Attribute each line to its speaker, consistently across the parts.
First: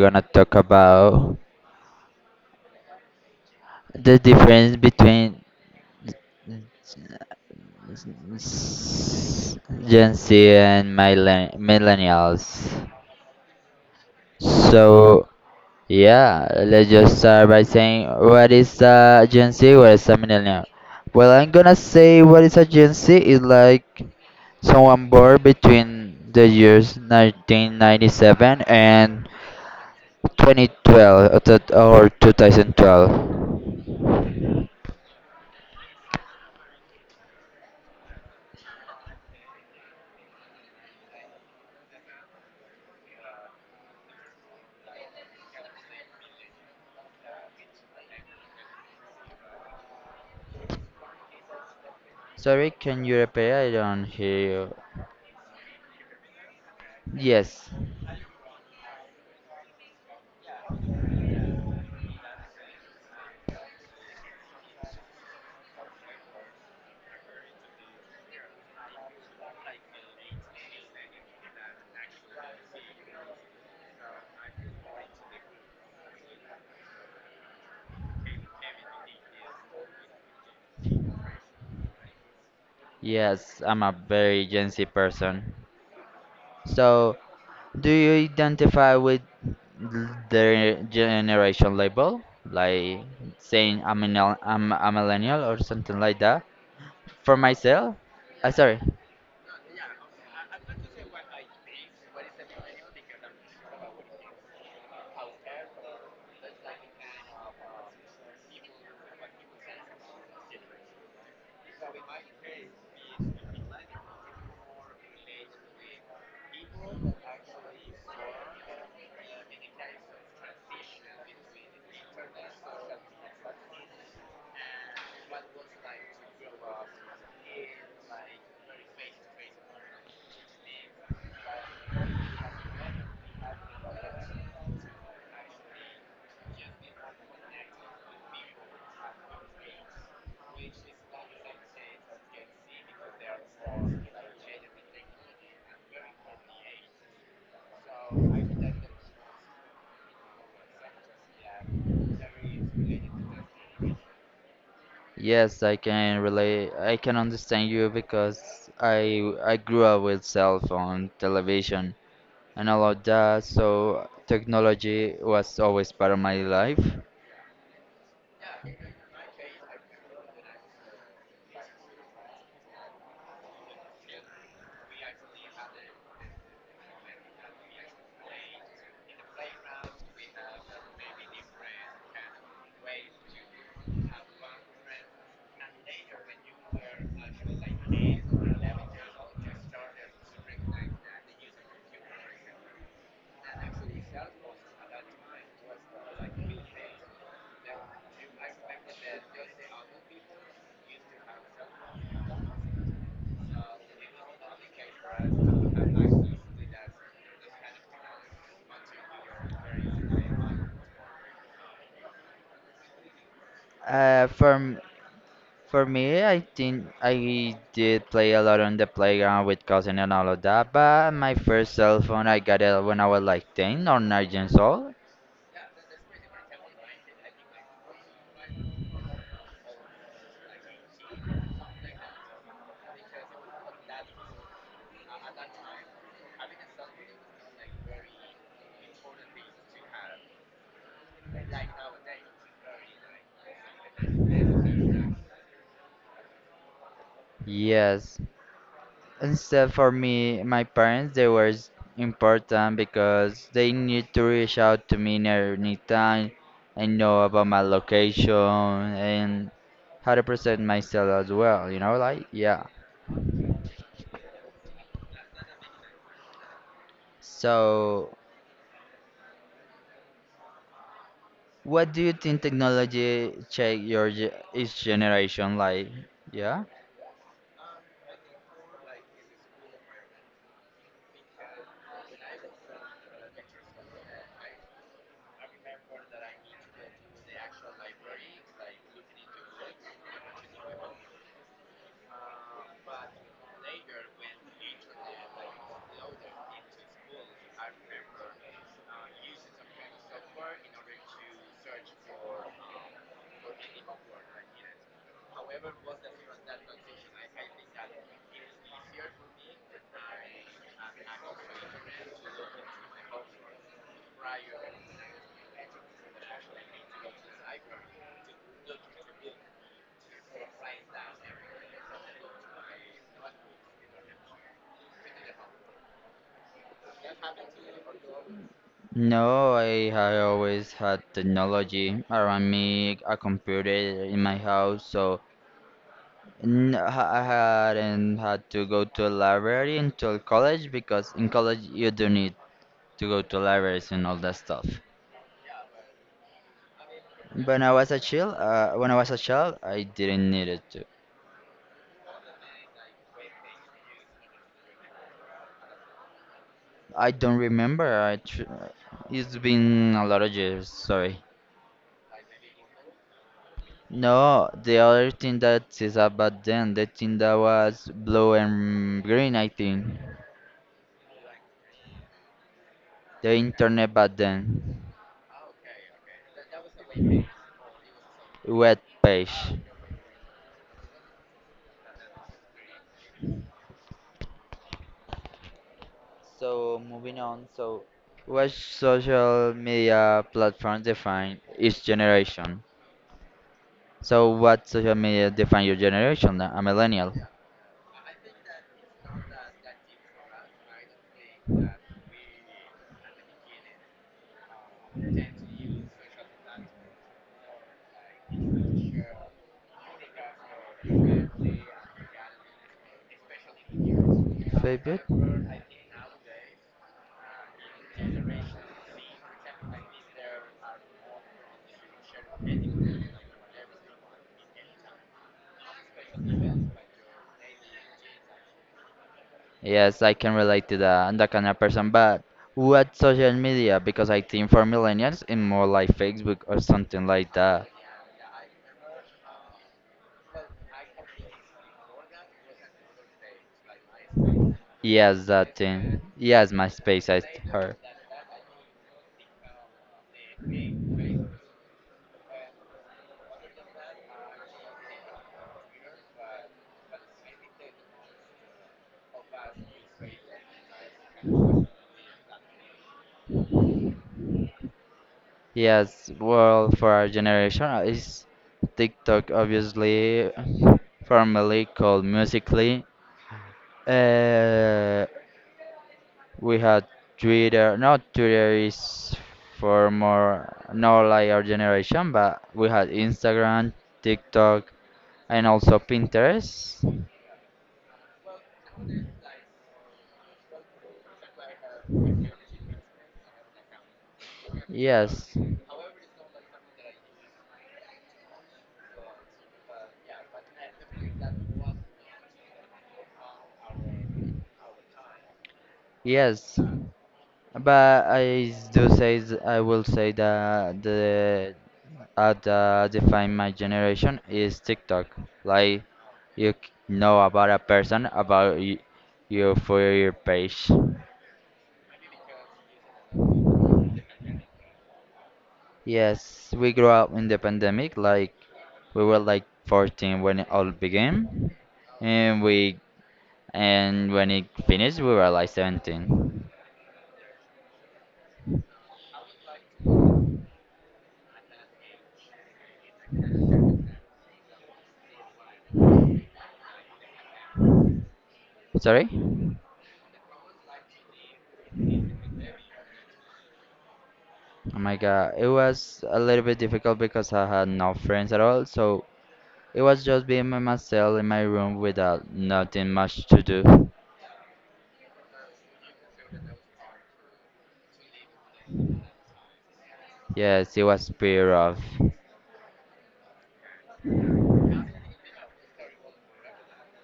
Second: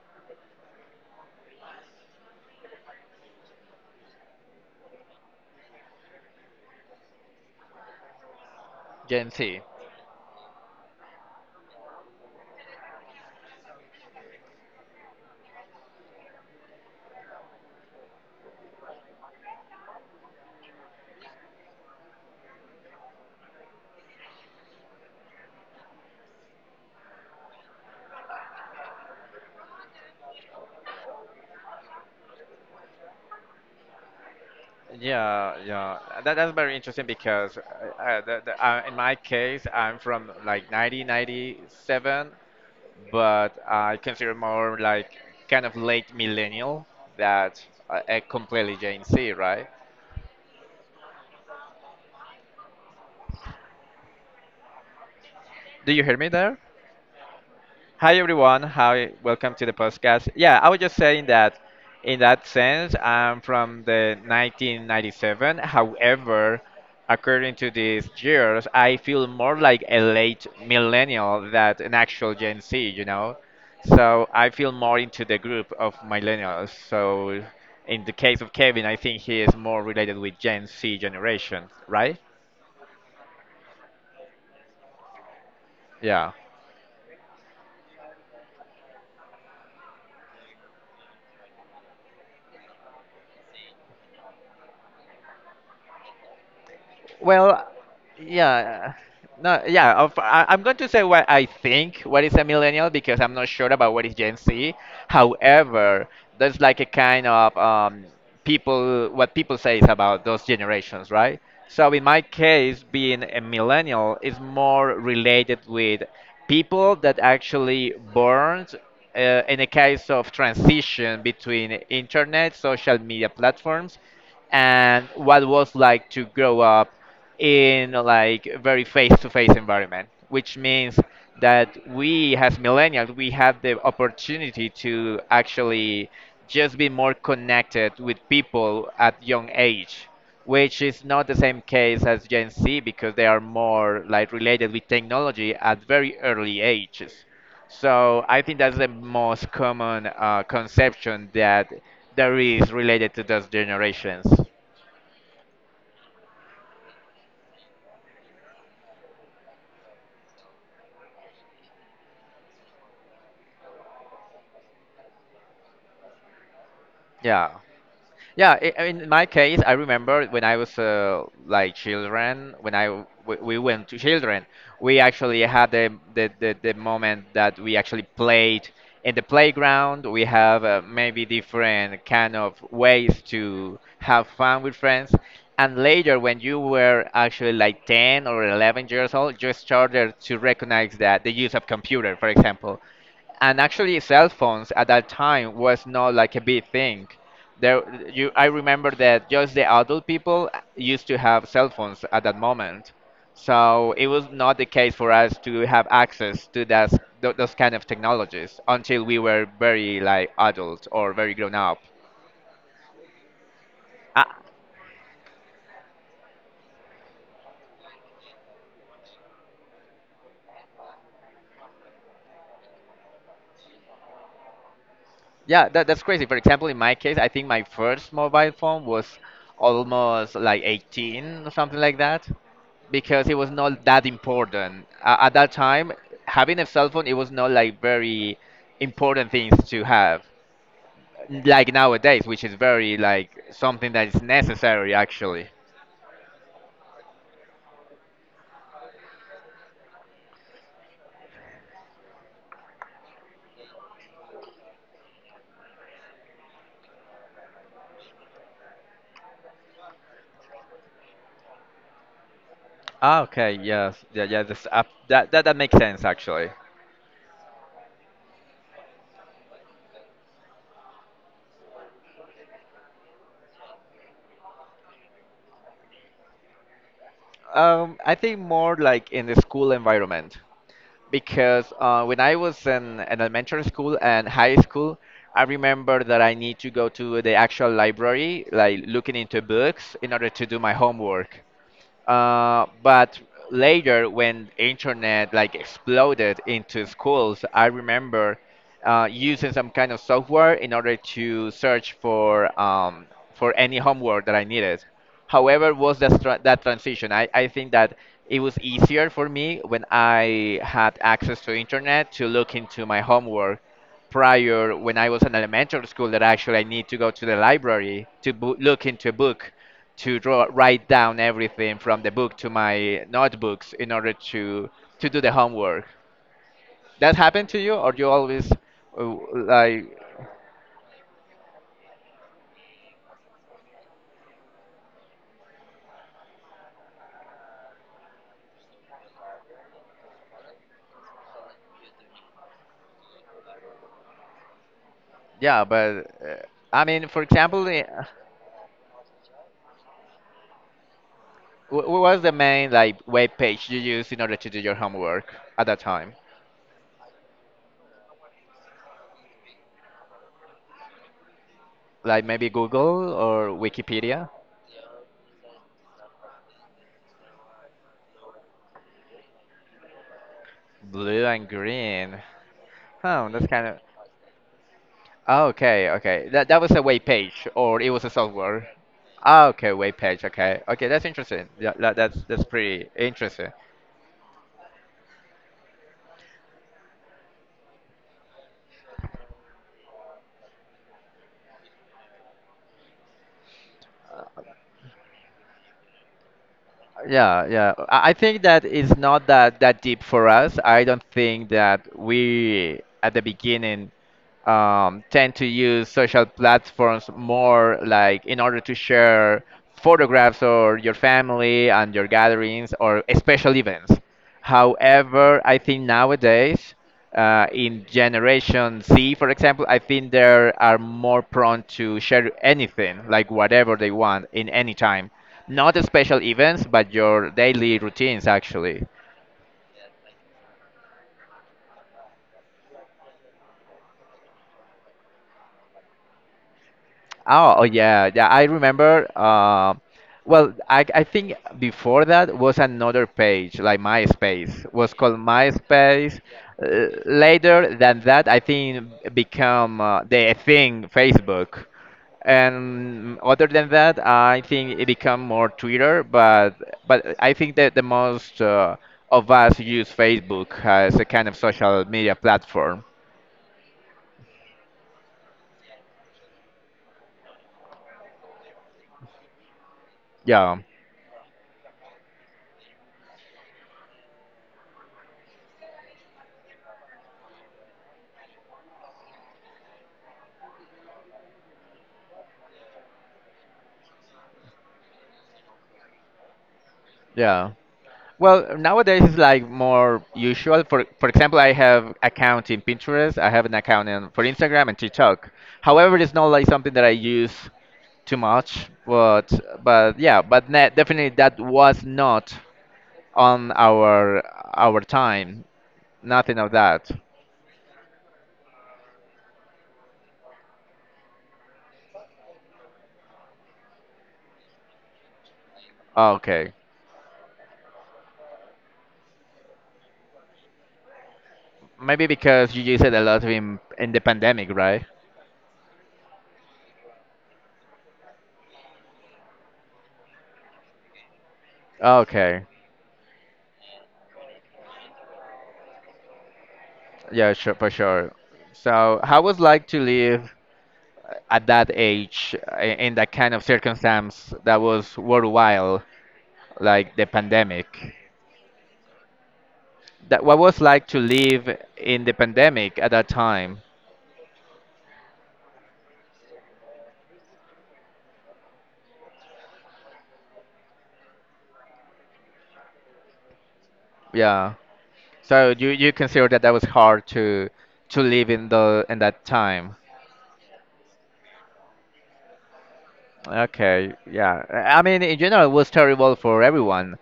Speaker 1: gonna talk about the difference between
Speaker 2: Gen Z.
Speaker 1: Gen Z and millennials. So yeah, let's just start by saying what is a Gen Z, what is a millennial. Well, I'm gonna say what is a Gen Z is like someone born between the years 1997 and 2012 or 2012.
Speaker 2: Yeah, yeah. That's very interesting because in my case, I'm from like 1997, but I consider more like kind of late millennial that a completely Gen Z, right?
Speaker 1: Sorry, can you repeat? I don't hear you.
Speaker 2: Do you hear me there?
Speaker 1: Yes,
Speaker 2: Hi everyone. Hi, welcome to the podcast. Yeah, I was just saying that in that sense, I'm from the 1997. However, according to these years, I feel more like a late millennial than an actual Gen Z, you know? So I feel more into the group of millennials. So in the case of Kevin, I think he is more related with Gen Z generation, right?
Speaker 1: yes, I'm a very Gen Z person.
Speaker 2: Yeah.
Speaker 1: So, do you identify with the generation label? Like saying I'm a millennial or something like that? For
Speaker 2: Well,
Speaker 1: myself? Sorry.
Speaker 2: yeah, no, yeah. I'm going to say what I think. What is a millennial because I'm not sure about what is Gen Z. However, there's like a kind of people what people say is about those generations, right? So in my case, being a millennial is more related with people that actually born in a case of transition between internet, social media platforms and what was like to grow up in like a very face-to-face environment, which means that we as millennials we have the opportunity to actually just be more connected with people at young age, which is not the same case as Gen Z because they are more like related with technology at very early ages. So I think that's the most common conception that there is related to those generations.
Speaker 1: Yes, I can relate. I can understand you because I grew up with cell phone, television, and all of that. So technology was always part of my life.
Speaker 2: Yeah. Yeah, I mean, in my case, I remember when I was like children, when I we went to children, we actually had the moment that we actually played in the playground. We have maybe different kind of ways to have fun with friends. And later, when you were actually like 10 or 11 years old, you started to recognize that the use of computer, for example, and actually cell phones at that time was not like a big thing there. You i remember that just the adult people used to have cell phones at that moment, so it was not the case for us to have access to that, those kind of technologies until we were very like adult or very grown up. uh,
Speaker 1: Uh, for m- for me, I think I did play a lot on the playground with cousin and all of that. But my first cell phone, I got it when I was like 10 or 9 years old.
Speaker 2: yeah, that's crazy. For example, in my case, I think my first mobile phone was almost like 18 or something like that because it was not that important at that time. Having a cell phone, it was not like very important things to have, like nowadays, which is very like something that is necessary actually.
Speaker 1: Yes, instead, for me, my parents, they were important because they need to reach out to me in any time and know about my location and how to present myself as well, like, yeah.
Speaker 2: Ah, okay, yes, yeah, yeah. That that makes sense actually.
Speaker 1: So, what do you think technology change your each generation like? Yeah?
Speaker 2: I think more like in the school environment because when I was in elementary school and high school, I remember that I need to go to the actual library, like looking into books in order to do my homework. But later, when internet like exploded into schools, I remember using some kind of software in order to search for any homework that I needed. However, was that that transition? I think that it was easier for me when I had access to internet to look into my homework, prior when I was in elementary school that actually I need to go to the library to look into a book, to draw, write down everything from the book to my notebooks in order to do the homework. That happened to you, or you always uh,
Speaker 1: No,
Speaker 2: like
Speaker 1: I always had technology around me, a computer in my house, so I hadn't had to go to a library until college because in college you do need to go to libraries and all that stuff.
Speaker 2: yeah? But I mean, for
Speaker 1: When
Speaker 2: example,
Speaker 1: I was a child, I didn't need it to.
Speaker 2: what was the main like web page you used in order to do your homework at that time?
Speaker 1: I don't remember. It's been a lot of years. Sorry.
Speaker 2: Like maybe Google or Wikipedia?
Speaker 1: No, the other thing that is about then, the thing that was blue and green, I think.
Speaker 2: Blue and green. Huh,
Speaker 1: The
Speaker 2: that's kind of…
Speaker 1: internet back then,
Speaker 2: Ah, okay, okay. That that was a web page or it was a software.
Speaker 1: web page.
Speaker 2: Ah, okay, web page. Okay, okay. That's interesting. Yeah, that's that's pretty interesting.
Speaker 1: So moving on. So what social media platforms define each generation? So what social media define your generation? A millennial.
Speaker 2: Yeah, yeah. I think that it's not that deep for us. I don't think that we at the beginning tend to use social platforms more like in order to share photographs or your family and your gatherings or special events.
Speaker 1: Facebook.
Speaker 2: However, I think nowadays, in Generation Z, for example, I think they are more prone to share anything, like whatever they want, in any time. Not special events, but your daily routines actually.
Speaker 1: Yes, I can relate to that. I'm that kind of person. But what social media? Because I think for millennials, it's more like Facebook or something like
Speaker 2: Oh, oh
Speaker 1: that.
Speaker 2: yeah, yeah. I remember. Well, I think before that was another page like MySpace. Was called
Speaker 1: Yes, that thing.
Speaker 2: MySpace.
Speaker 1: Yes, MySpace. I heard.
Speaker 2: Later than that, I think become the thing Facebook. And other than that, I think it become more Twitter. But I think that the most of us use Facebook as a kind of social media platform.
Speaker 1: Yes, well, for our generation, it's TikTok, obviously,
Speaker 2: Yeah.
Speaker 1: formerly called Musically, Uh, we had Twitter. Not Twitter is for more not like our generation, but we had Instagram, TikTok, and also Pinterest.
Speaker 2: Yeah. Well, nowadays it's like more usual. For example, I have account in Pinterest. I have an account in, for Instagram and TikTok.
Speaker 1: Yes,
Speaker 2: However, it's not like something that I use too much. But yeah, but ne definitely that was not on our time. Nothing of
Speaker 1: yes.
Speaker 2: that.
Speaker 1: But I s- do say th- I will say that the at define my generation is TikTok. Like you
Speaker 2: Okay.
Speaker 1: know about a person about you for your page.
Speaker 2: Maybe because you use it a lot in the pandemic, right?
Speaker 1: Yes, we grew up in the pandemic. Like we were like 14 when it all began, and
Speaker 2: Okay.
Speaker 1: we and when it finished, we were like 17.
Speaker 2: Yeah, sure, for sure. So, how was like to live at that age in that kind of circumstance that was worthwhile, like the pandemic.
Speaker 1: Sorry?
Speaker 2: That what was like to live in the pandemic at that time.
Speaker 1: Oh my God, it was a little bit difficult because I had no friends at all. So it was just being by myself in my room without nothing much to do.
Speaker 2: Yeah. So you consider that that was hard to live in the in that time.
Speaker 1: Yes, it was pretty rough.
Speaker 2: Okay, yeah. I mean, in general, it was terrible for everyone.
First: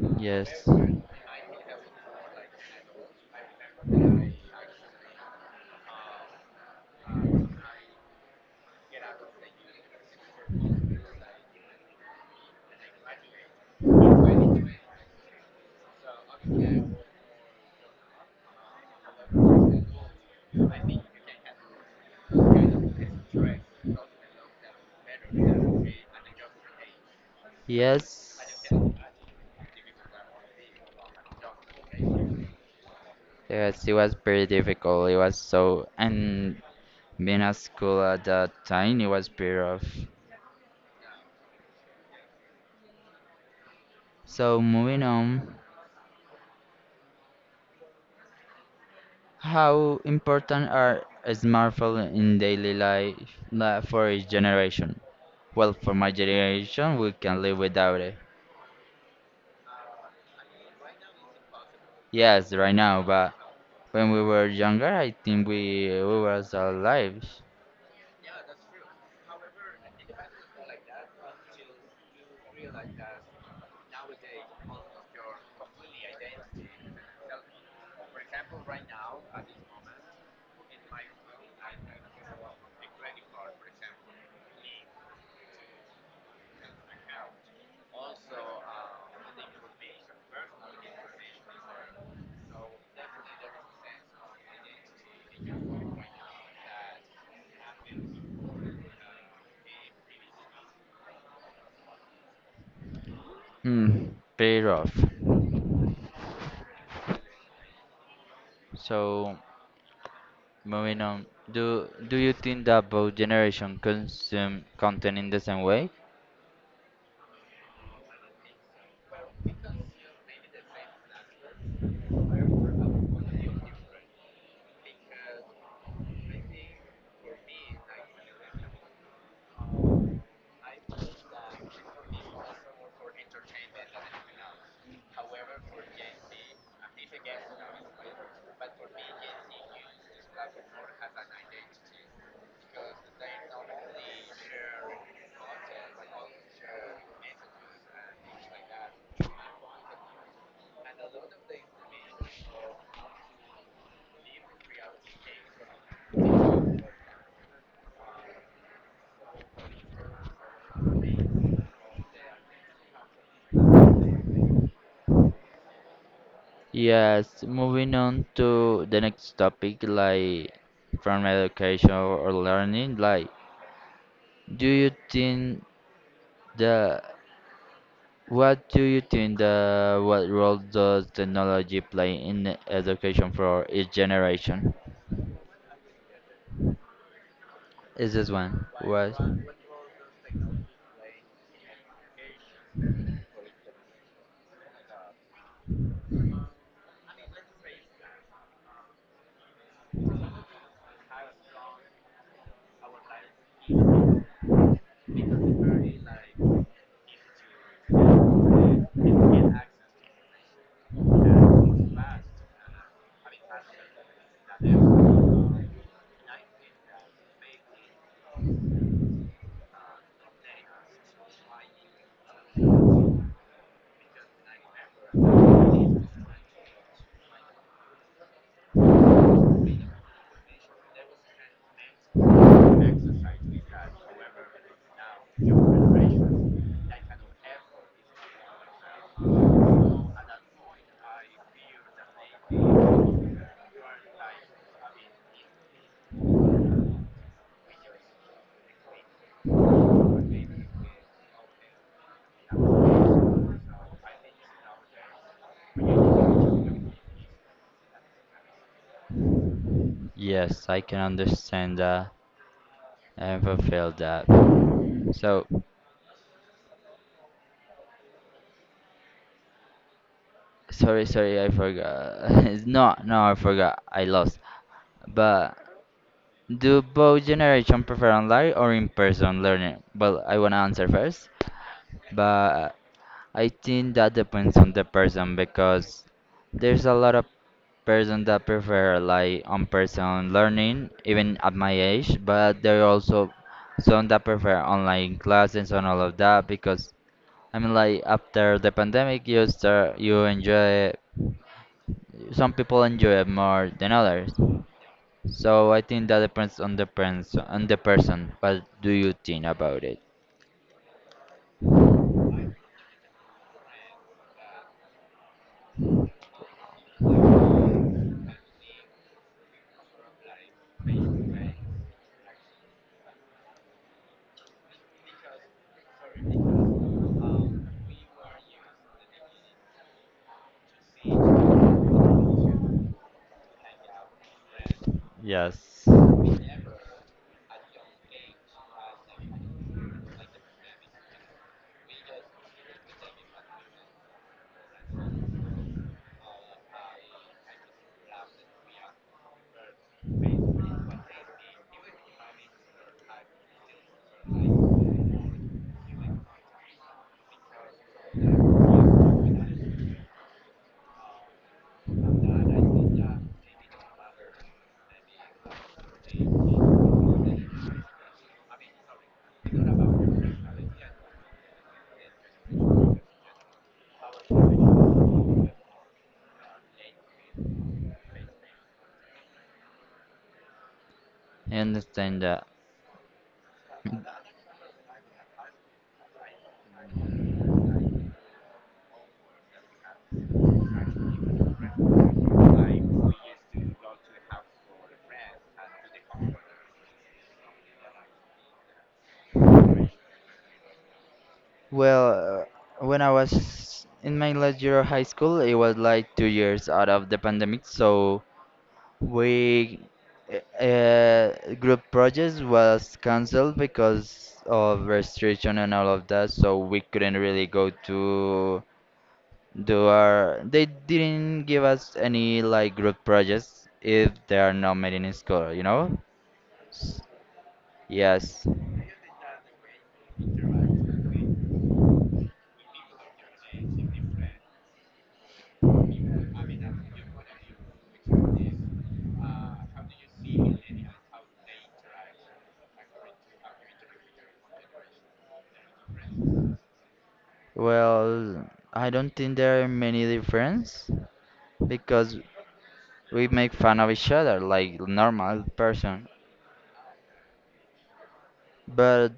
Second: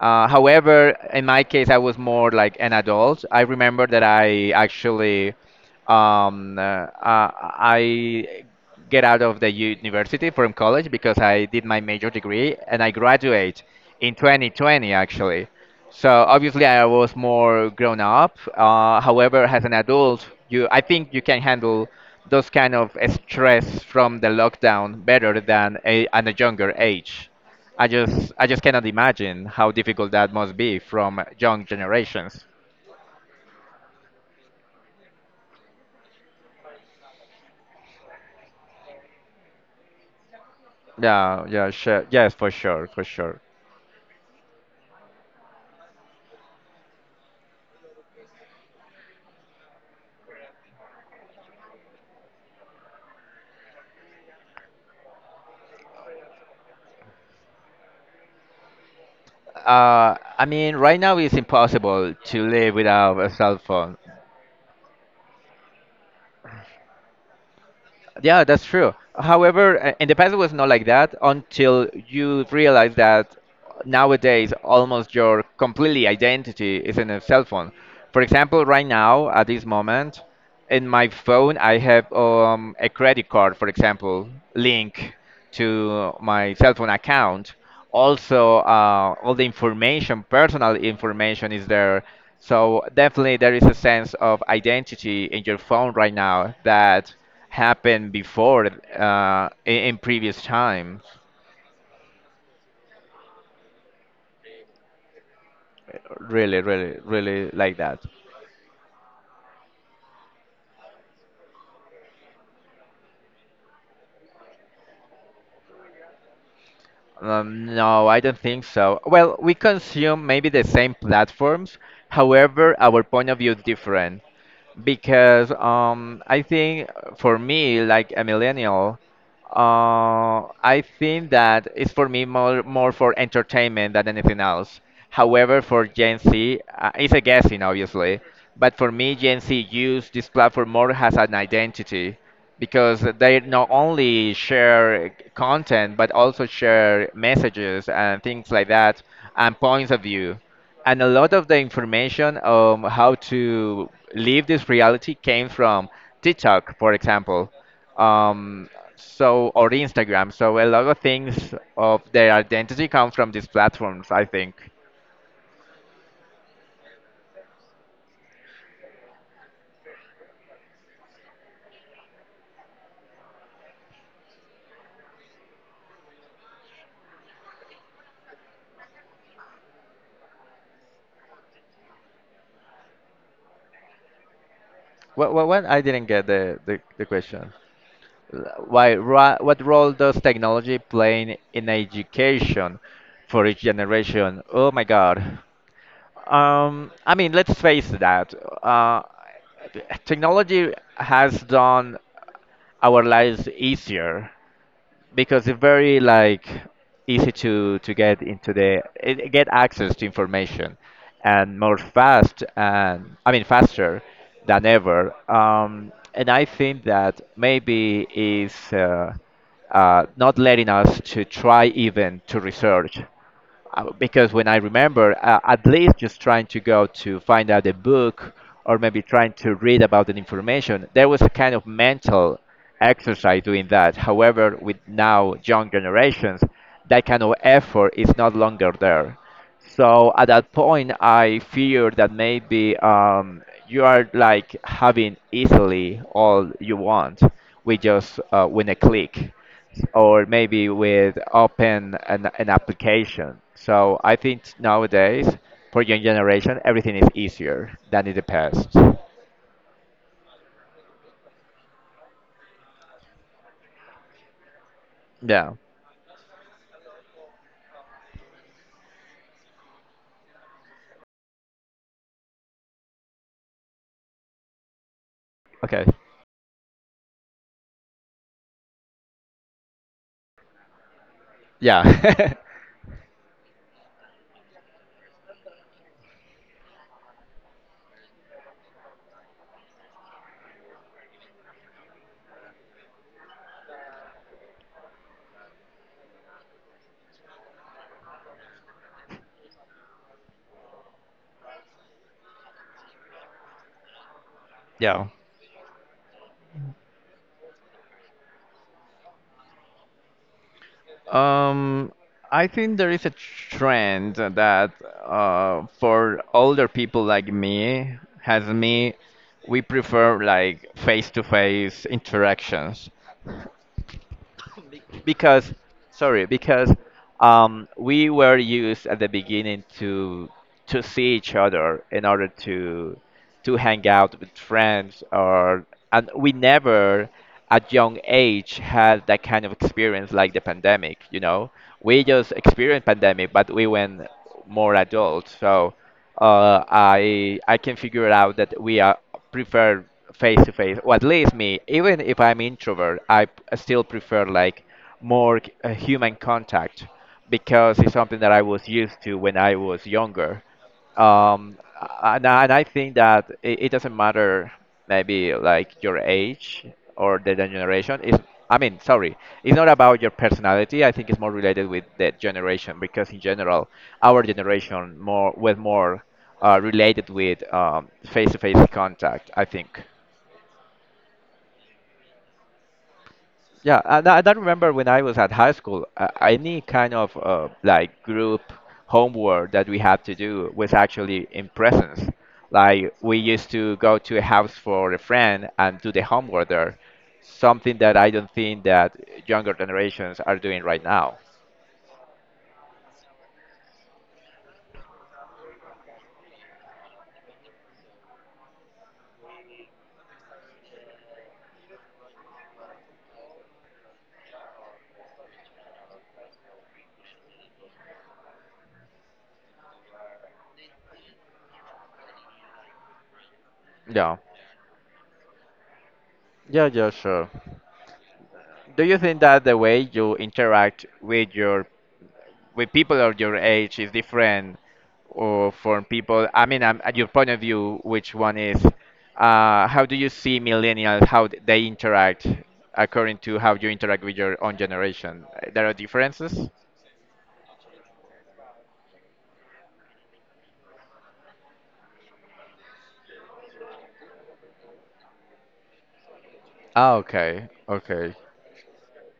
Speaker 1: Yes.
Speaker 2: However, in my case, I was more like an adult. I remember that I actually, um, uh, uh, I get out of the university from college because I did my major degree and I graduate in 2020 actually. So obviously, I was more grown up. However, as an adult, I think you can handle those kind of stress from the lockdown better than at a younger age.
Speaker 1: Yes.
Speaker 2: I just cannot imagine how difficult that must be from young generations.
Speaker 1: Yes, it was pretty difficult. It was so, and being at school at that time, it was pretty rough.
Speaker 2: Yeah, yeah, sure. Yes, for sure, for sure.
Speaker 1: So moving on, how important are smartphones in daily life for each generation? Well, for my generation, we can live without it.
Speaker 2: I mean, right now it's impossible to
Speaker 1: Yes, right
Speaker 2: live
Speaker 1: now,
Speaker 2: without a
Speaker 1: but
Speaker 2: cell phone.
Speaker 1: when we were younger, I think we was our lives.
Speaker 2: Yeah, that's true. However, in the past it was not like that until you realize that nowadays almost your completely identity is in a cell phone. For example, right now at this moment, in my phone I have a credit card, for example, link to my cell phone account. Also, all the information, personal information, is there. So definitely, there is a sense of identity in your phone right now that happened before in previous time.
Speaker 1: Hmm, pretty rough.
Speaker 2: Really, really, really like that.
Speaker 1: So. Moving on, do you think that both generation consume content in the same way?
Speaker 2: No, I don't think so. Well, we consume maybe the same platforms, however, our point of view is different because I think for me, like a millennial, I think that it's for me more more for entertainment than anything else. However, for Gen Z, it's a guessing obviously, but for me, Gen Z use this platform more as an identity because they not only share content but also share messages and things like that and points of view and a lot of the information on how to leave this reality came from TikTok, for example, um, so or Instagram. So a lot of things of their identity come from these platforms, I think.
Speaker 1: Yes, moving on to the next topic, like from education or learning, like do you think the what do you think the what role does technology play in the education for each generation?
Speaker 2: What, what? I didn't get the question.
Speaker 1: Is this
Speaker 2: L-
Speaker 1: one?
Speaker 2: Why,
Speaker 1: What?
Speaker 2: ro- what role does technology play in education for each generation? Oh my God. I mean, let's face that. Uh, Technology has done our lives easier because it's very like easy to get into the get access to information and more fast and I mean faster than ever. And I think that maybe is not letting us to try even to research because when I remember, at least just trying to go to find out a book or maybe trying to read about the information, there was a kind of mental exercise doing that. However, with now young generations, that kind of effort is not longer there. So at that point, I fear that maybe you are like having easily all you want with just with a click or maybe with open an application. So I think nowadays for young generation everything is easier than in the past.
Speaker 1: Yes, I can understand that and fulfill that. So.
Speaker 2: Yeah.
Speaker 1: Sorry, sorry, I forgot. no, no, I forgot. I lost. But
Speaker 2: Okay.
Speaker 1: do both generation prefer online or in-person learning? Well, I wanna answer first,
Speaker 2: Yeah.
Speaker 1: but I think that depends on the person because there's a lot of person that prefer like on-person learning, even at my age, but there are also some that prefer online classes and all of that because I mean like after the pandemic you start you enjoy. Some people enjoy it more than others.
Speaker 2: yeah.
Speaker 1: So I think that depends on the person. What do you think about it?
Speaker 2: Um, I think there is a trend that for older people like me, has me, we prefer like face-to-face interactions. because because we were used at the beginning to see each other in order to hang out with friends. Or
Speaker 1: Yes.
Speaker 2: and We never at young age had that kind of experience like the pandemic. We just experienced pandemic, but we went more adult. So I can figure out that we are prefer face to face, or at least me. Even if I'm introvert, still prefer like human contact, because it's something that I was used to when I was younger. And I think that it doesn't matter maybe like your age or the generation. I mean, sorry, it's not about your personality. I think it's more related with the generation, because in general, our generation more with more related with face-to-face contact, I think.
Speaker 1: I understand that.
Speaker 2: Yeah, and I don't remember when I was at high school, any kind of like group homework that we had to do was actually in presence. Like we used to go to a house for a friend and do the homework there, something that I don't think that younger generations are doing right now.
Speaker 1: Well, when I was in my last year of high school, it was like 2 years out of the pandemic, so we group projects was cancelled because of restriction and all of that, so we couldn't really go to. They didn't give us any like group projects if
Speaker 2: Yeah,
Speaker 1: they are not made in school, you know?
Speaker 2: yeah, yeah,
Speaker 1: S-
Speaker 2: sure.
Speaker 1: Yes.
Speaker 2: Do you think that the way you interact with your with people of your age is different? Or from people, I mean, at your point of view, which one is, how do you see millennials, how they interact according to how you interact with your own generation? There are differences.
Speaker 1: Well, I don't think there are many difference because we make fun of each other like normal person.
Speaker 2: Ah, okay, okay.
Speaker 1: But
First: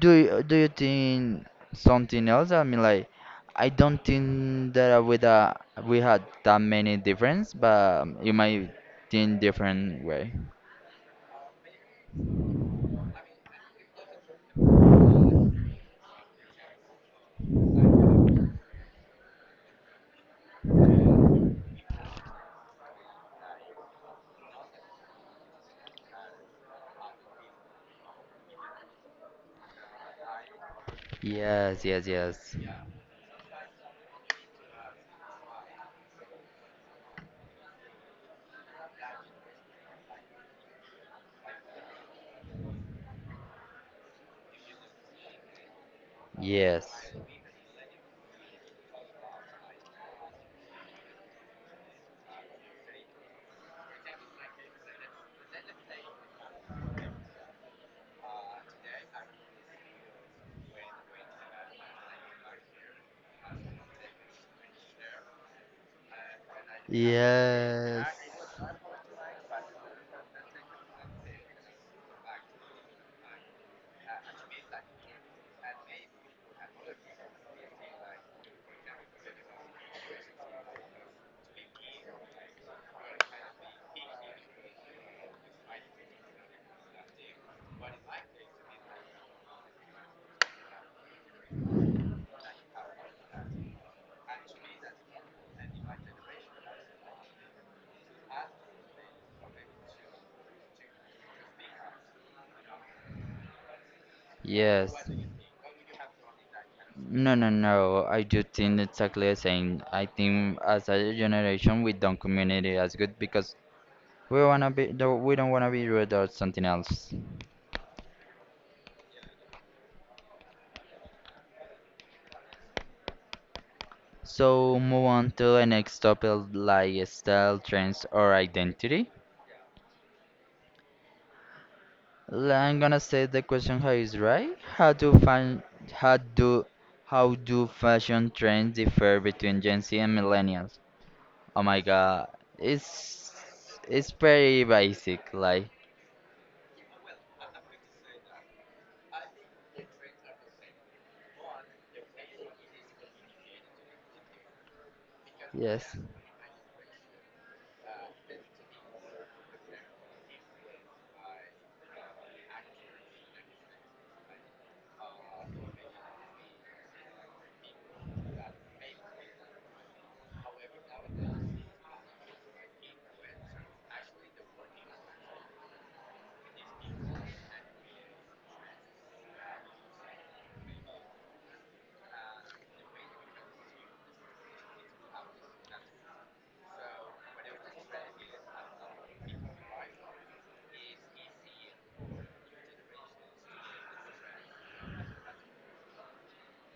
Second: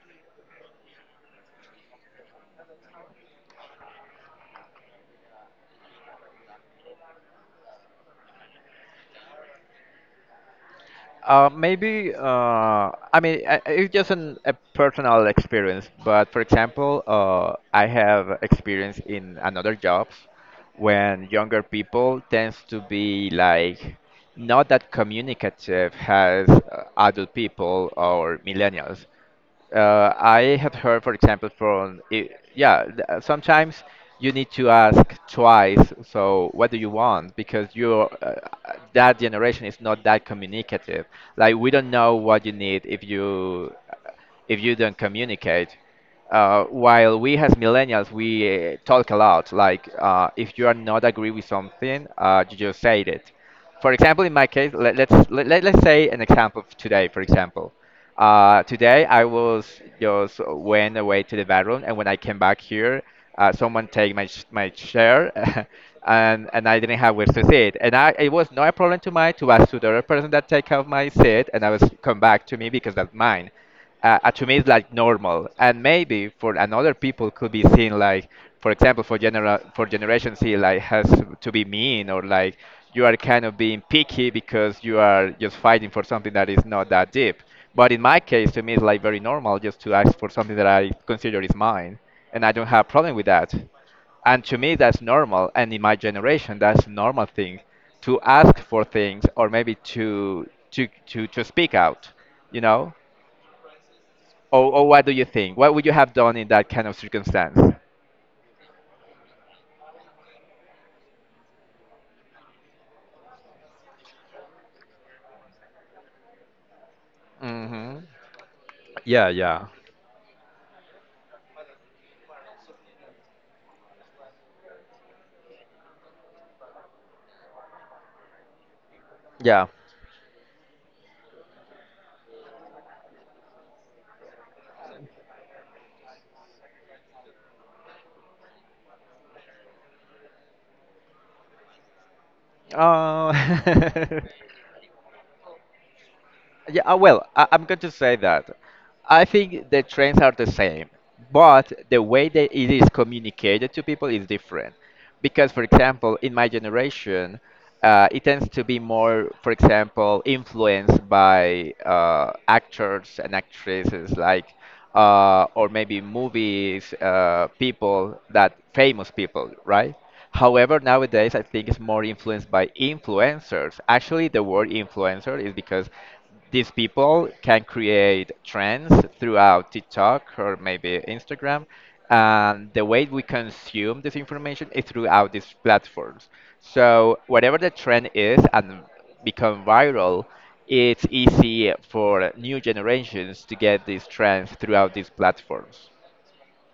Speaker 1: do you think something else? I mean, like I don't think that with a we had that many difference, but you might think different way.
Speaker 2: Maybe, I mean, it's just an, a personal experience. But for example, I have experience in another jobs when younger people tends to be like not that communicative as adult people or millennials. I have heard, for example,
Speaker 1: Yes, yes, yes.
Speaker 2: yeah, sometimes you need to ask twice. So what do you want? Because your that generation is not that communicative. Like we don't know what you need if you don't communicate.
Speaker 1: Yes.
Speaker 2: While we as millennials, we talk a lot. Like if you are not agree with something, you just say it. For example, in my case, let's say an example of today. For example, today I was just went away to the bathroom, and when I came back here, someone take my chair, and I didn't have where to sit. And
Speaker 1: Yes.
Speaker 2: I it was not a problem to mine to ask to the other person that take out my seat, and I was come back to me because that's mine. To me it's like normal, and maybe for another people could be seen like, for example, for generation z, like has to be mean, or like you are kind of being picky because you are just fighting for something that is not that deep. But in my case, to me it's like very normal just to ask for something that I consider is mine, and I don't have problem with that. And to me that's normal, and in my generation that's normal thing to ask for things, or maybe to speak out, you know? Or
Speaker 1: Yes.
Speaker 2: what do you think? What would you have done in that kind of
Speaker 1: No, no,
Speaker 2: circumstance?
Speaker 1: no. I do think exactly the same. I think as a generation, we don't communicate as good because we don't wanna be rude or something else.
Speaker 2: Hmm. Yeah, yeah,
Speaker 1: So move on to the next topic, like style, trends, or identity.
Speaker 2: yeah.
Speaker 1: I'm gonna say the question how is right. How do find how do how do fashion trends differ between Gen Z and millennials? Oh my God, it's It's
Speaker 2: Uh,
Speaker 1: pretty basic, like
Speaker 2: yeah. Well, I'm going to say that I think the trends are the same, but the way that it is communicated to people is different. Because for
Speaker 1: yes,
Speaker 2: example, in my generation, it tends to be more, for example, influenced by actors and actresses, like or maybe movies, people that famous people, right? However, nowadays I think it's more influenced by influencers. Actually, the word influencer is because these people can create trends throughout TikTok or maybe Instagram, and the way we consume this information is throughout these platforms. So whatever the trend is and become viral, it's easy for new generations to get these trends throughout these platforms.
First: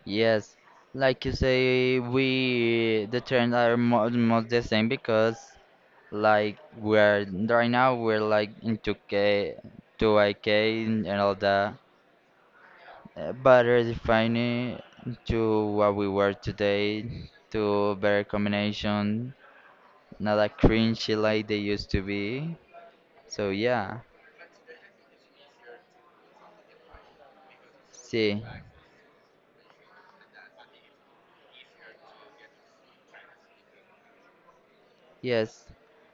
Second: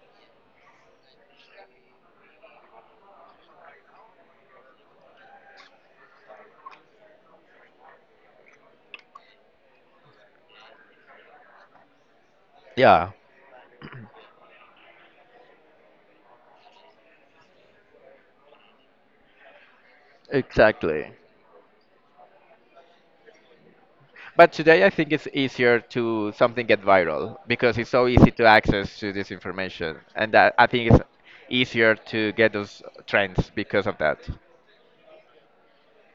Speaker 1: yes. Like you say, we the trends are mo most the same because like we're right now we're like into K, to IK and all that,
Speaker 2: Yeah,
Speaker 1: but redefining to what we were today to better combination, not a
Speaker 2: exactly.
Speaker 1: cringy like they used to be. So yeah,
Speaker 2: But today, I think it's easier to something get viral because it's so easy
Speaker 1: see.
Speaker 2: to access to this information, and that I think it's easier to get those trends because of that.
Speaker 1: Yes.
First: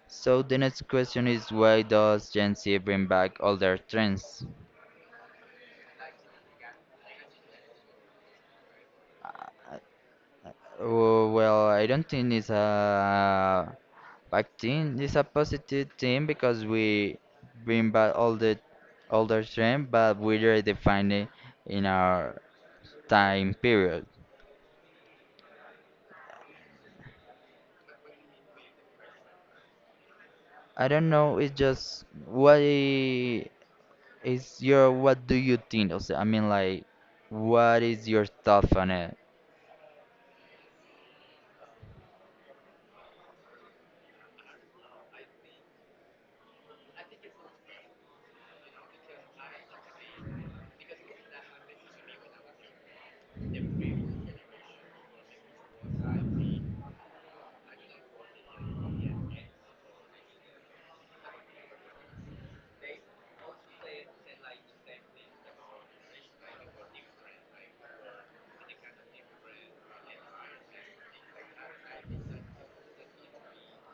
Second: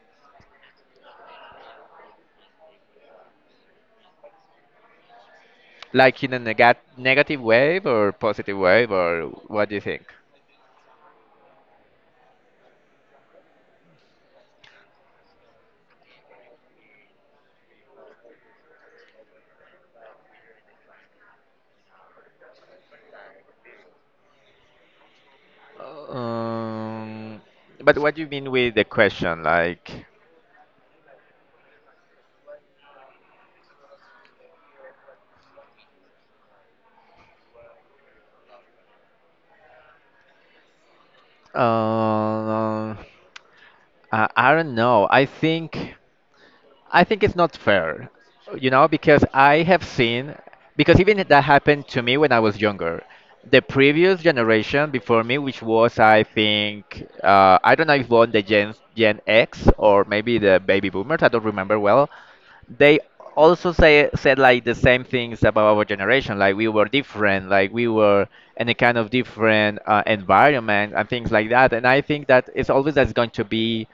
Speaker 1: So the next question is why does Gen Z bring back older trends?
Speaker 2: Like in a negative wave or positive wave, or what do you think?
Speaker 1: Oh, well, I don't think it's a bad thing. It's a positive thing because we bring back all the older trend, but we redefine it in our time period.
Speaker 2: Um, But what do you mean with the question? Like,
Speaker 1: I don't know. It's just what do you think? Also, I mean, like, what is your thought on it?
Speaker 2: uh, I don't know. I think. I think it's not fair, you know, because I have seen, because even that happened to me when I was younger. The previous generation before me, which was, I think, I don't know if one Gen X or maybe the baby boomers, I don't remember well, they also say said like the same things about our generation, like we were different, like we were in a kind of different environment and things like that. And I think that it's always that's going to be,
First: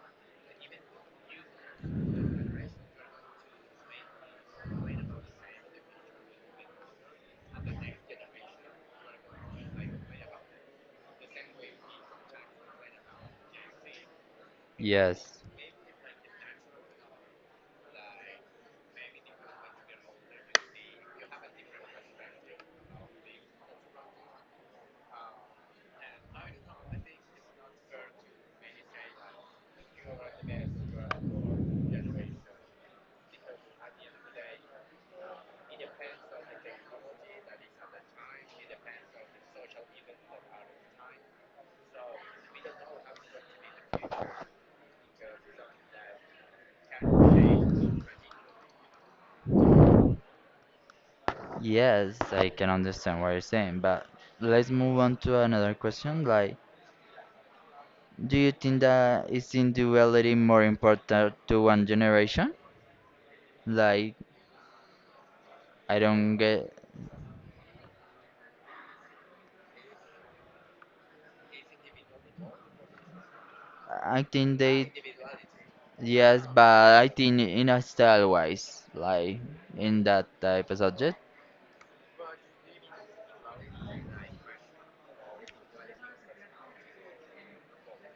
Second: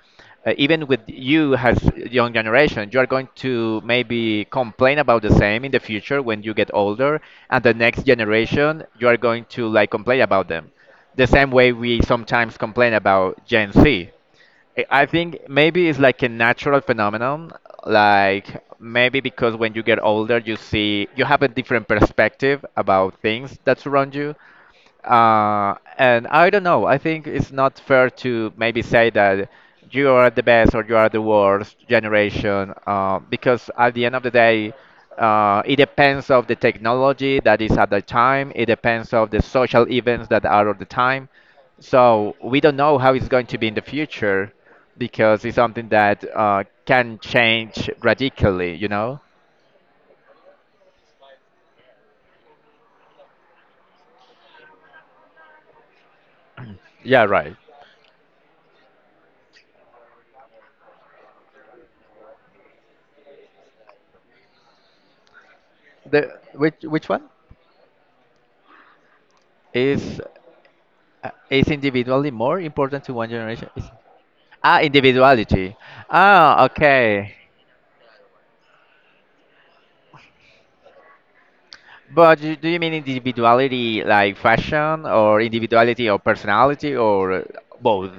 Speaker 2: even with you as young generation, you are going to maybe complain about the same in the future when you get older, and the next generation you are going to like complain about them the same way we sometimes complain about gen z. I
Speaker 1: Yes.
Speaker 2: think maybe it's like a natural phenomenon. Like maybe because when you get older, you see you have a different perspective about things that surround you, and I don't know. I think it's not fair to maybe say that you are the best or you are the worst generation, because at the end of the day, it depends of the technology that is at the time. It depends of the social events that are at the time. So we don't know how it's going to be in the future, because it's something that can change radically. You know?
Speaker 1: Yes, I can understand what you're saying, but let's move on to another question. Like,
Speaker 2: Yeah, right.
Speaker 1: do you think that is individuality more important to one generation? Like, I don't
Speaker 2: The
Speaker 1: get.
Speaker 2: which one is? Is individuality more important to one generation?
Speaker 1: I think
Speaker 2: Ah,
Speaker 1: they
Speaker 2: individuality.
Speaker 1: yes,
Speaker 2: Ah,
Speaker 1: but I
Speaker 2: okay.
Speaker 1: think in a style wise, like in that type of subject.
Speaker 2: But you- do you mean individuality like fashion, or individuality or personality, or both?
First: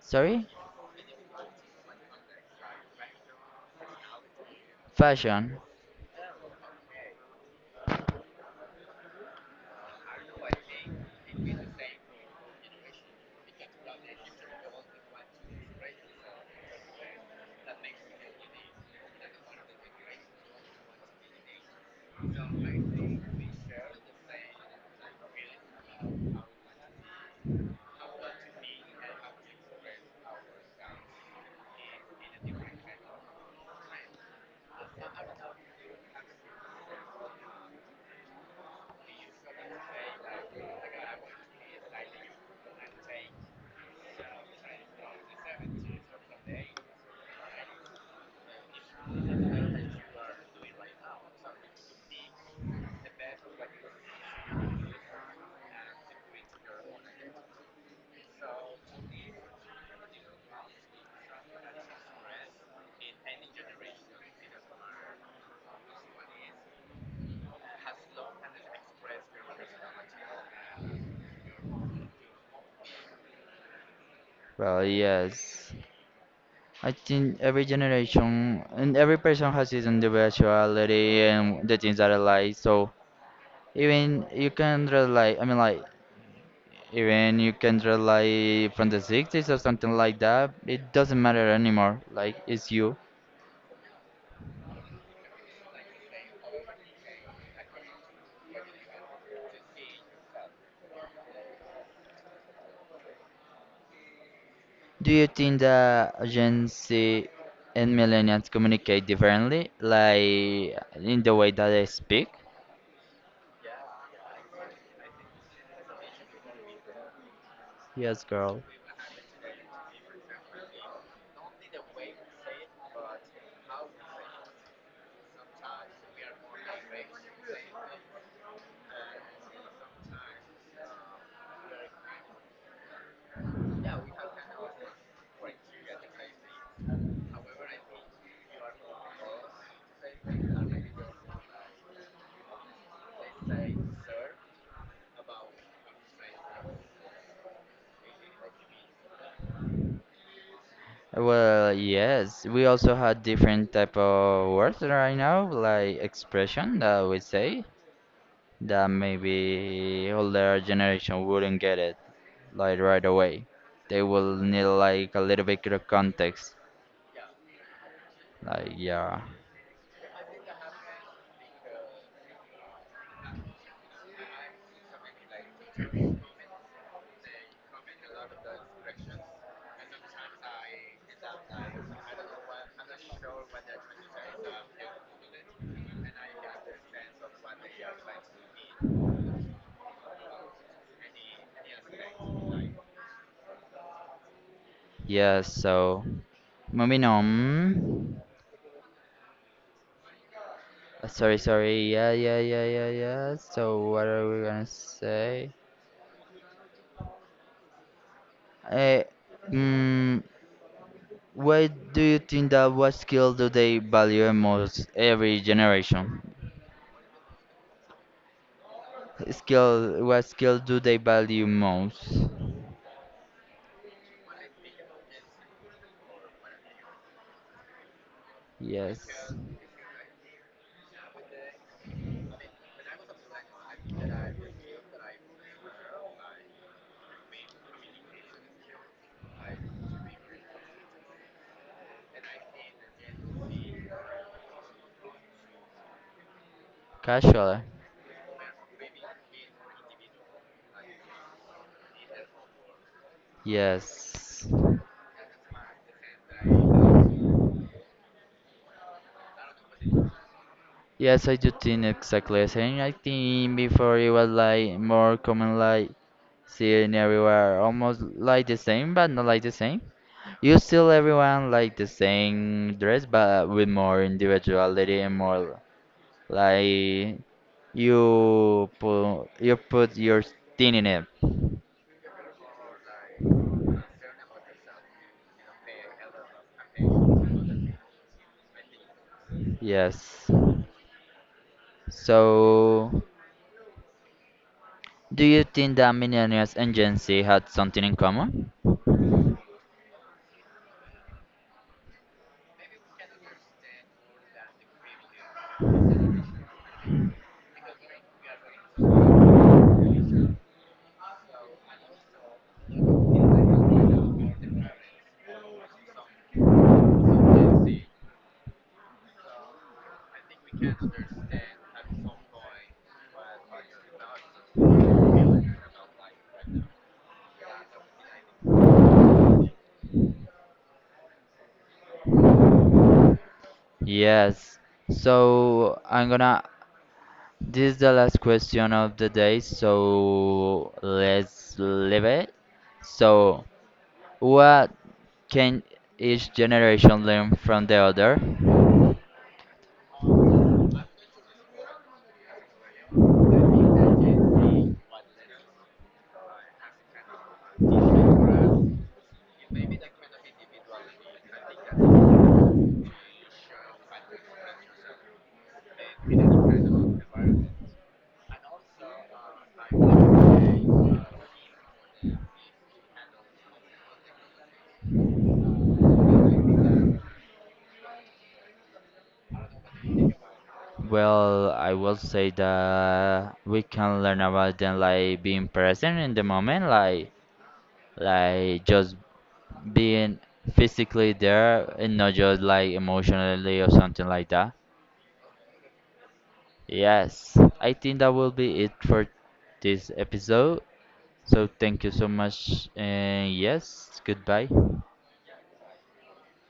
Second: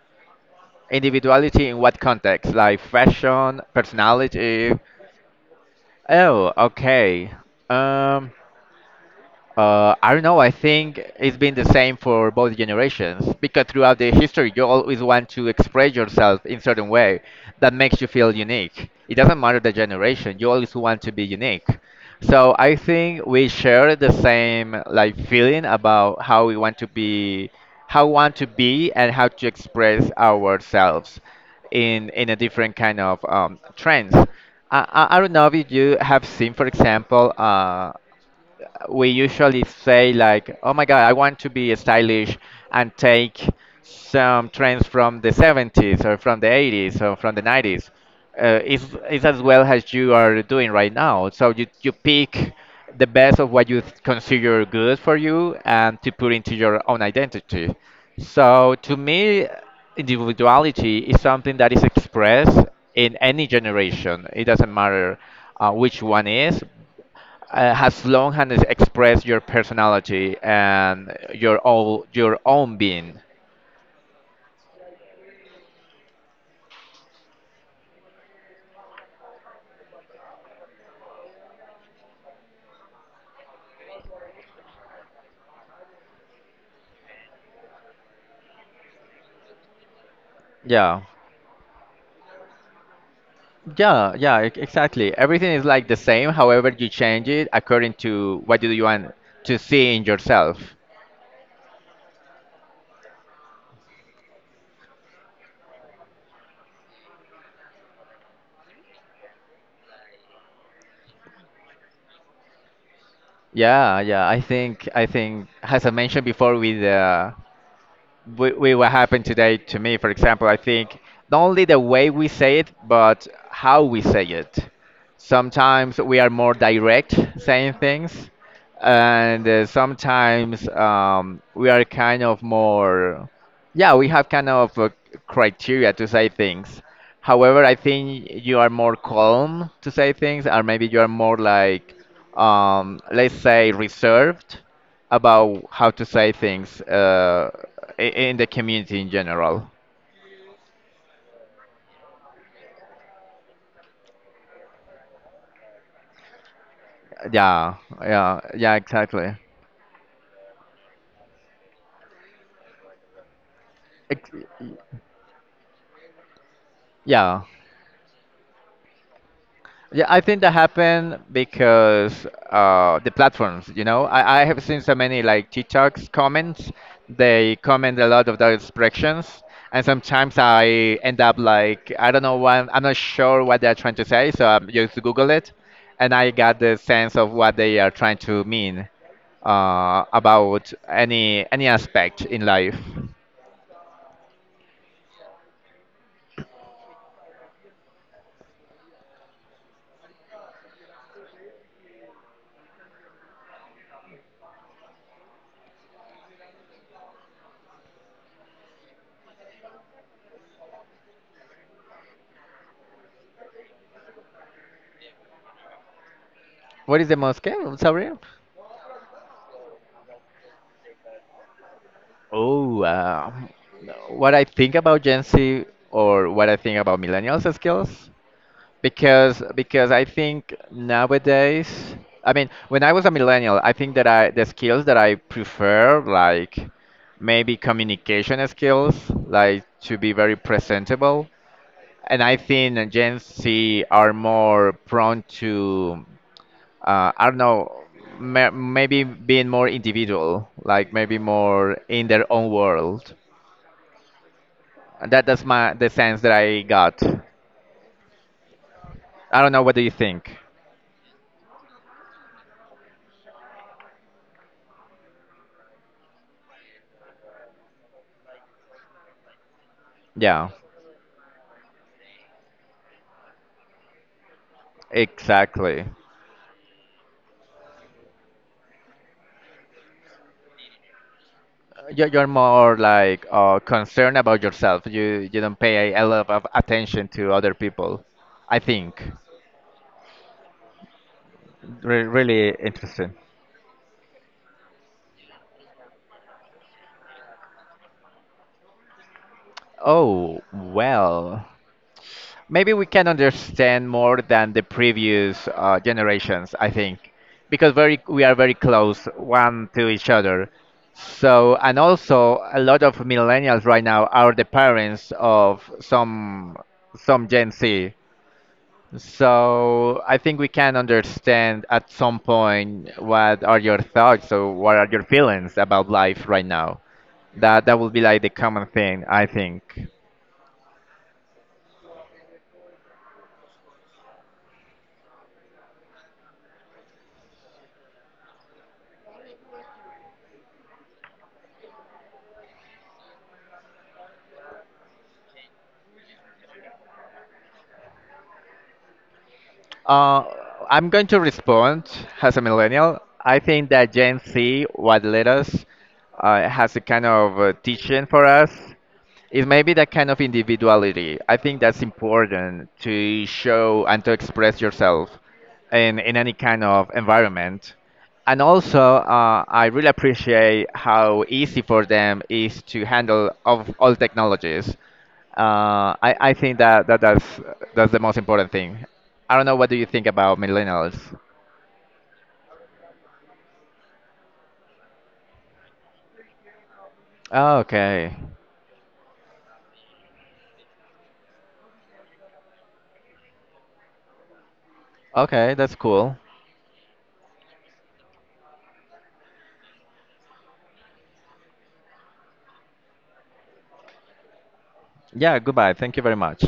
Speaker 1: Sorry,
Speaker 2: Individuality in what context? Like fashion, personality?
Speaker 1: fashion.
Speaker 2: Oh, okay. Um, I don't know. I think it's been the same for both generations because throughout the history, you always want to express yourself in certain way that makes you feel unique. It doesn't matter the generation. You always want to be unique. So I think we share the same like feeling about how we want to be, how we want to be, and how to express ourselves in a different kind of trends. I don't know if you have seen, for example. We usually say like, "Oh my God, I want to be stylish and take some trends from the 70s or from the 80s or from the 90s." Is as well as you are doing right now. So you pick the best of what you consider good for you and to put into your own identity. So to me, individuality is something that is expressed in any generation. It doesn't matter which one is, as long as it express your personality and your own being.
Speaker 1: Well, yes. I think every generation and every person has his individuality and the things that they like. So even you can rely. I mean, like, even you can rely from the 60s or something like that, it
Speaker 2: Yeah,
Speaker 1: doesn't matter anymore. Like, it's you.
Speaker 2: yeah, yeah, exactly. Everything is like the same. However, you change it according to what do you want to see in yourself.
Speaker 1: Do you think that Gen Z and millennials communicate differently? Like, in the way that they speak?
Speaker 2: Yeah, yeah. I think as I mentioned before with the
Speaker 1: Yes, girl.
Speaker 2: we what happened today to me, for example, I think not only the way we say it, but how we say it. Sometimes we are more direct saying things, and sometimes we are kind of more, yeah, we have kind of a criteria to say things. However, I think you are more calm to say things, or maybe you are more like, let's say, reserved about how to say things, in the community in general.
Speaker 1: Well, yes, we also have different type of words right now, like expression that we say
Speaker 2: Yeah, yeah, yeah,
Speaker 1: that
Speaker 2: exactly.
Speaker 1: maybe older generation wouldn't get it. Like right away. They will
Speaker 2: Ex-
Speaker 1: need like a little bit of context.
Speaker 2: Yeah,
Speaker 1: Like yeah,
Speaker 2: yeah. I think that happened because the platforms. You know, I have seen so many like TikToks comments. They comment a lot of those expressions, and sometimes I end up like I'm not sure what they're trying to say, so I just Google it, and I got the sense of what they are trying to mean. About any aspect in life.
Speaker 1: yeah. So moving on. Sorry, sorry. Yeah, yeah, yeah, yeah, yeah. So what are we gonna say? Eh, mm, what do you think that what skill do they value most every generation?
Speaker 2: What is the most scary? Sorry.
Speaker 1: Skill, what skill do they value most?
Speaker 2: Oh, what I think about Gen Z or what I think about millennials as skills?
Speaker 1: Yes.
Speaker 2: Because I think nowadays, I mean, when I was a millennial, I think that I the skills that I prefer like maybe communication skills, like to be very presentable. And I think Gen Z are more prone to, I don't
Speaker 1: Casual.
Speaker 2: know, ma maybe being more individual, like maybe more in their own world.
Speaker 1: Yes.
Speaker 2: And that's my the sense that I got. I don't know. What do you think?
Speaker 1: Yes, I do think exactly the same. I think before it was like more common, like seeing everywhere almost like the same, but not like the same.
Speaker 2: Yeah,
Speaker 1: You still everyone like the same dress, but with more individuality and more
Speaker 2: exactly.
Speaker 1: like you put your thing in it.
Speaker 2: You're more like concerned about yourself. You don't pay a lot of attention to other people. I think.
Speaker 1: Yes.
Speaker 2: Really
Speaker 1: So,
Speaker 2: interesting.
Speaker 1: do you think that millennials and Gen Z had something in common?
Speaker 2: Oh well. Maybe we can understand more than the previous generations, I think, because very we are very close one to each other. So and also a lot of millennials right now are the parents of some Gen Z. So I think we can understand at some point what are your thoughts or what are your feelings about life right now. That would be like the common thing, I think.
Speaker 1: Yes. So I'm gonna This is the last question of the day, so let's leave it. So, what can each generation learn from the other?
Speaker 2: Uh, I'm going to respond as a millennial. I think that Gen Z, what led us, has a kind of teaching for us. It may be that kind of individuality. I think that's important to show and to express yourself in any kind of environment. And also, I really appreciate how easy for them is to handle of all technologies. I think that, that's the most important thing. I don't know what do you think about millennials.
Speaker 1: Well, I will say that we can learn about them like being present in the moment, like
Speaker 2: Oh, okay.
Speaker 1: like just being physically there and not just like emotionally or something like that.
Speaker 2: Okay, that's cool.
Speaker 1: Yes, I think that will be it for this episode. So thank you so much. And yes, goodbye.
Speaker 2: Yeah, goodbye. Thank you very much.